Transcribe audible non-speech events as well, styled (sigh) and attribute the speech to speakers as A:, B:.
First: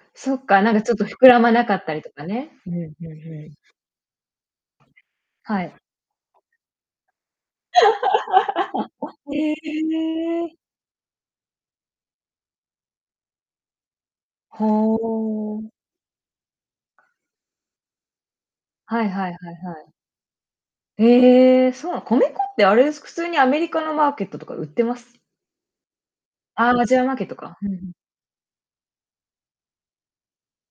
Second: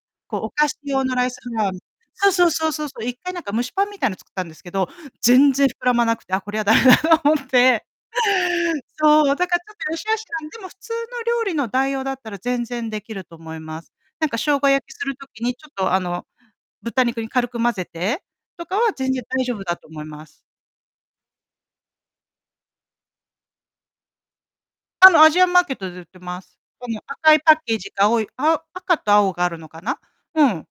A: そ
B: こう、
A: っ
B: お
A: か。
B: 菓
A: なん
B: 子
A: かちょっ
B: 用
A: と
B: のラ
A: 膨
B: イス
A: らま
B: フ
A: な
B: ラ
A: か
B: イ。
A: ったりとか
B: そうそ
A: ね。
B: うそ
A: う
B: う
A: ん
B: そうそ
A: うん
B: う。1回なん
A: うん。
B: か蒸しパンみたいなの作ったんですけど、全
A: は
B: 然
A: い。
B: 膨らまなくて、あ、こりゃ駄目だと思って。そ
A: (laughs)
B: う、だ
A: へ
B: からちょっと良し悪しな
A: え。
B: でも普通の料理の代用だったら全然できると思います。なんか生姜焼きする時にちょ
A: ほ。
B: っとあの、豚肉に軽く混ぜてとかは
A: はい
B: 全然
A: はい
B: 大
A: はい
B: 丈夫
A: は
B: だと
A: い。
B: 思います。
A: へえ。そうなの。米粉ってあれです、普通にアメリカのマーケットとか売ってます？
B: あのアジアンマーケットで売ってます。
A: あ、ア
B: こ
A: ジ
B: の
A: アンマーケッ
B: 赤
A: ト
B: いパ
A: か。
B: ッ
A: うん
B: ケ
A: う
B: ージ
A: ん。
B: が青いあ赤と青があるのかなうん。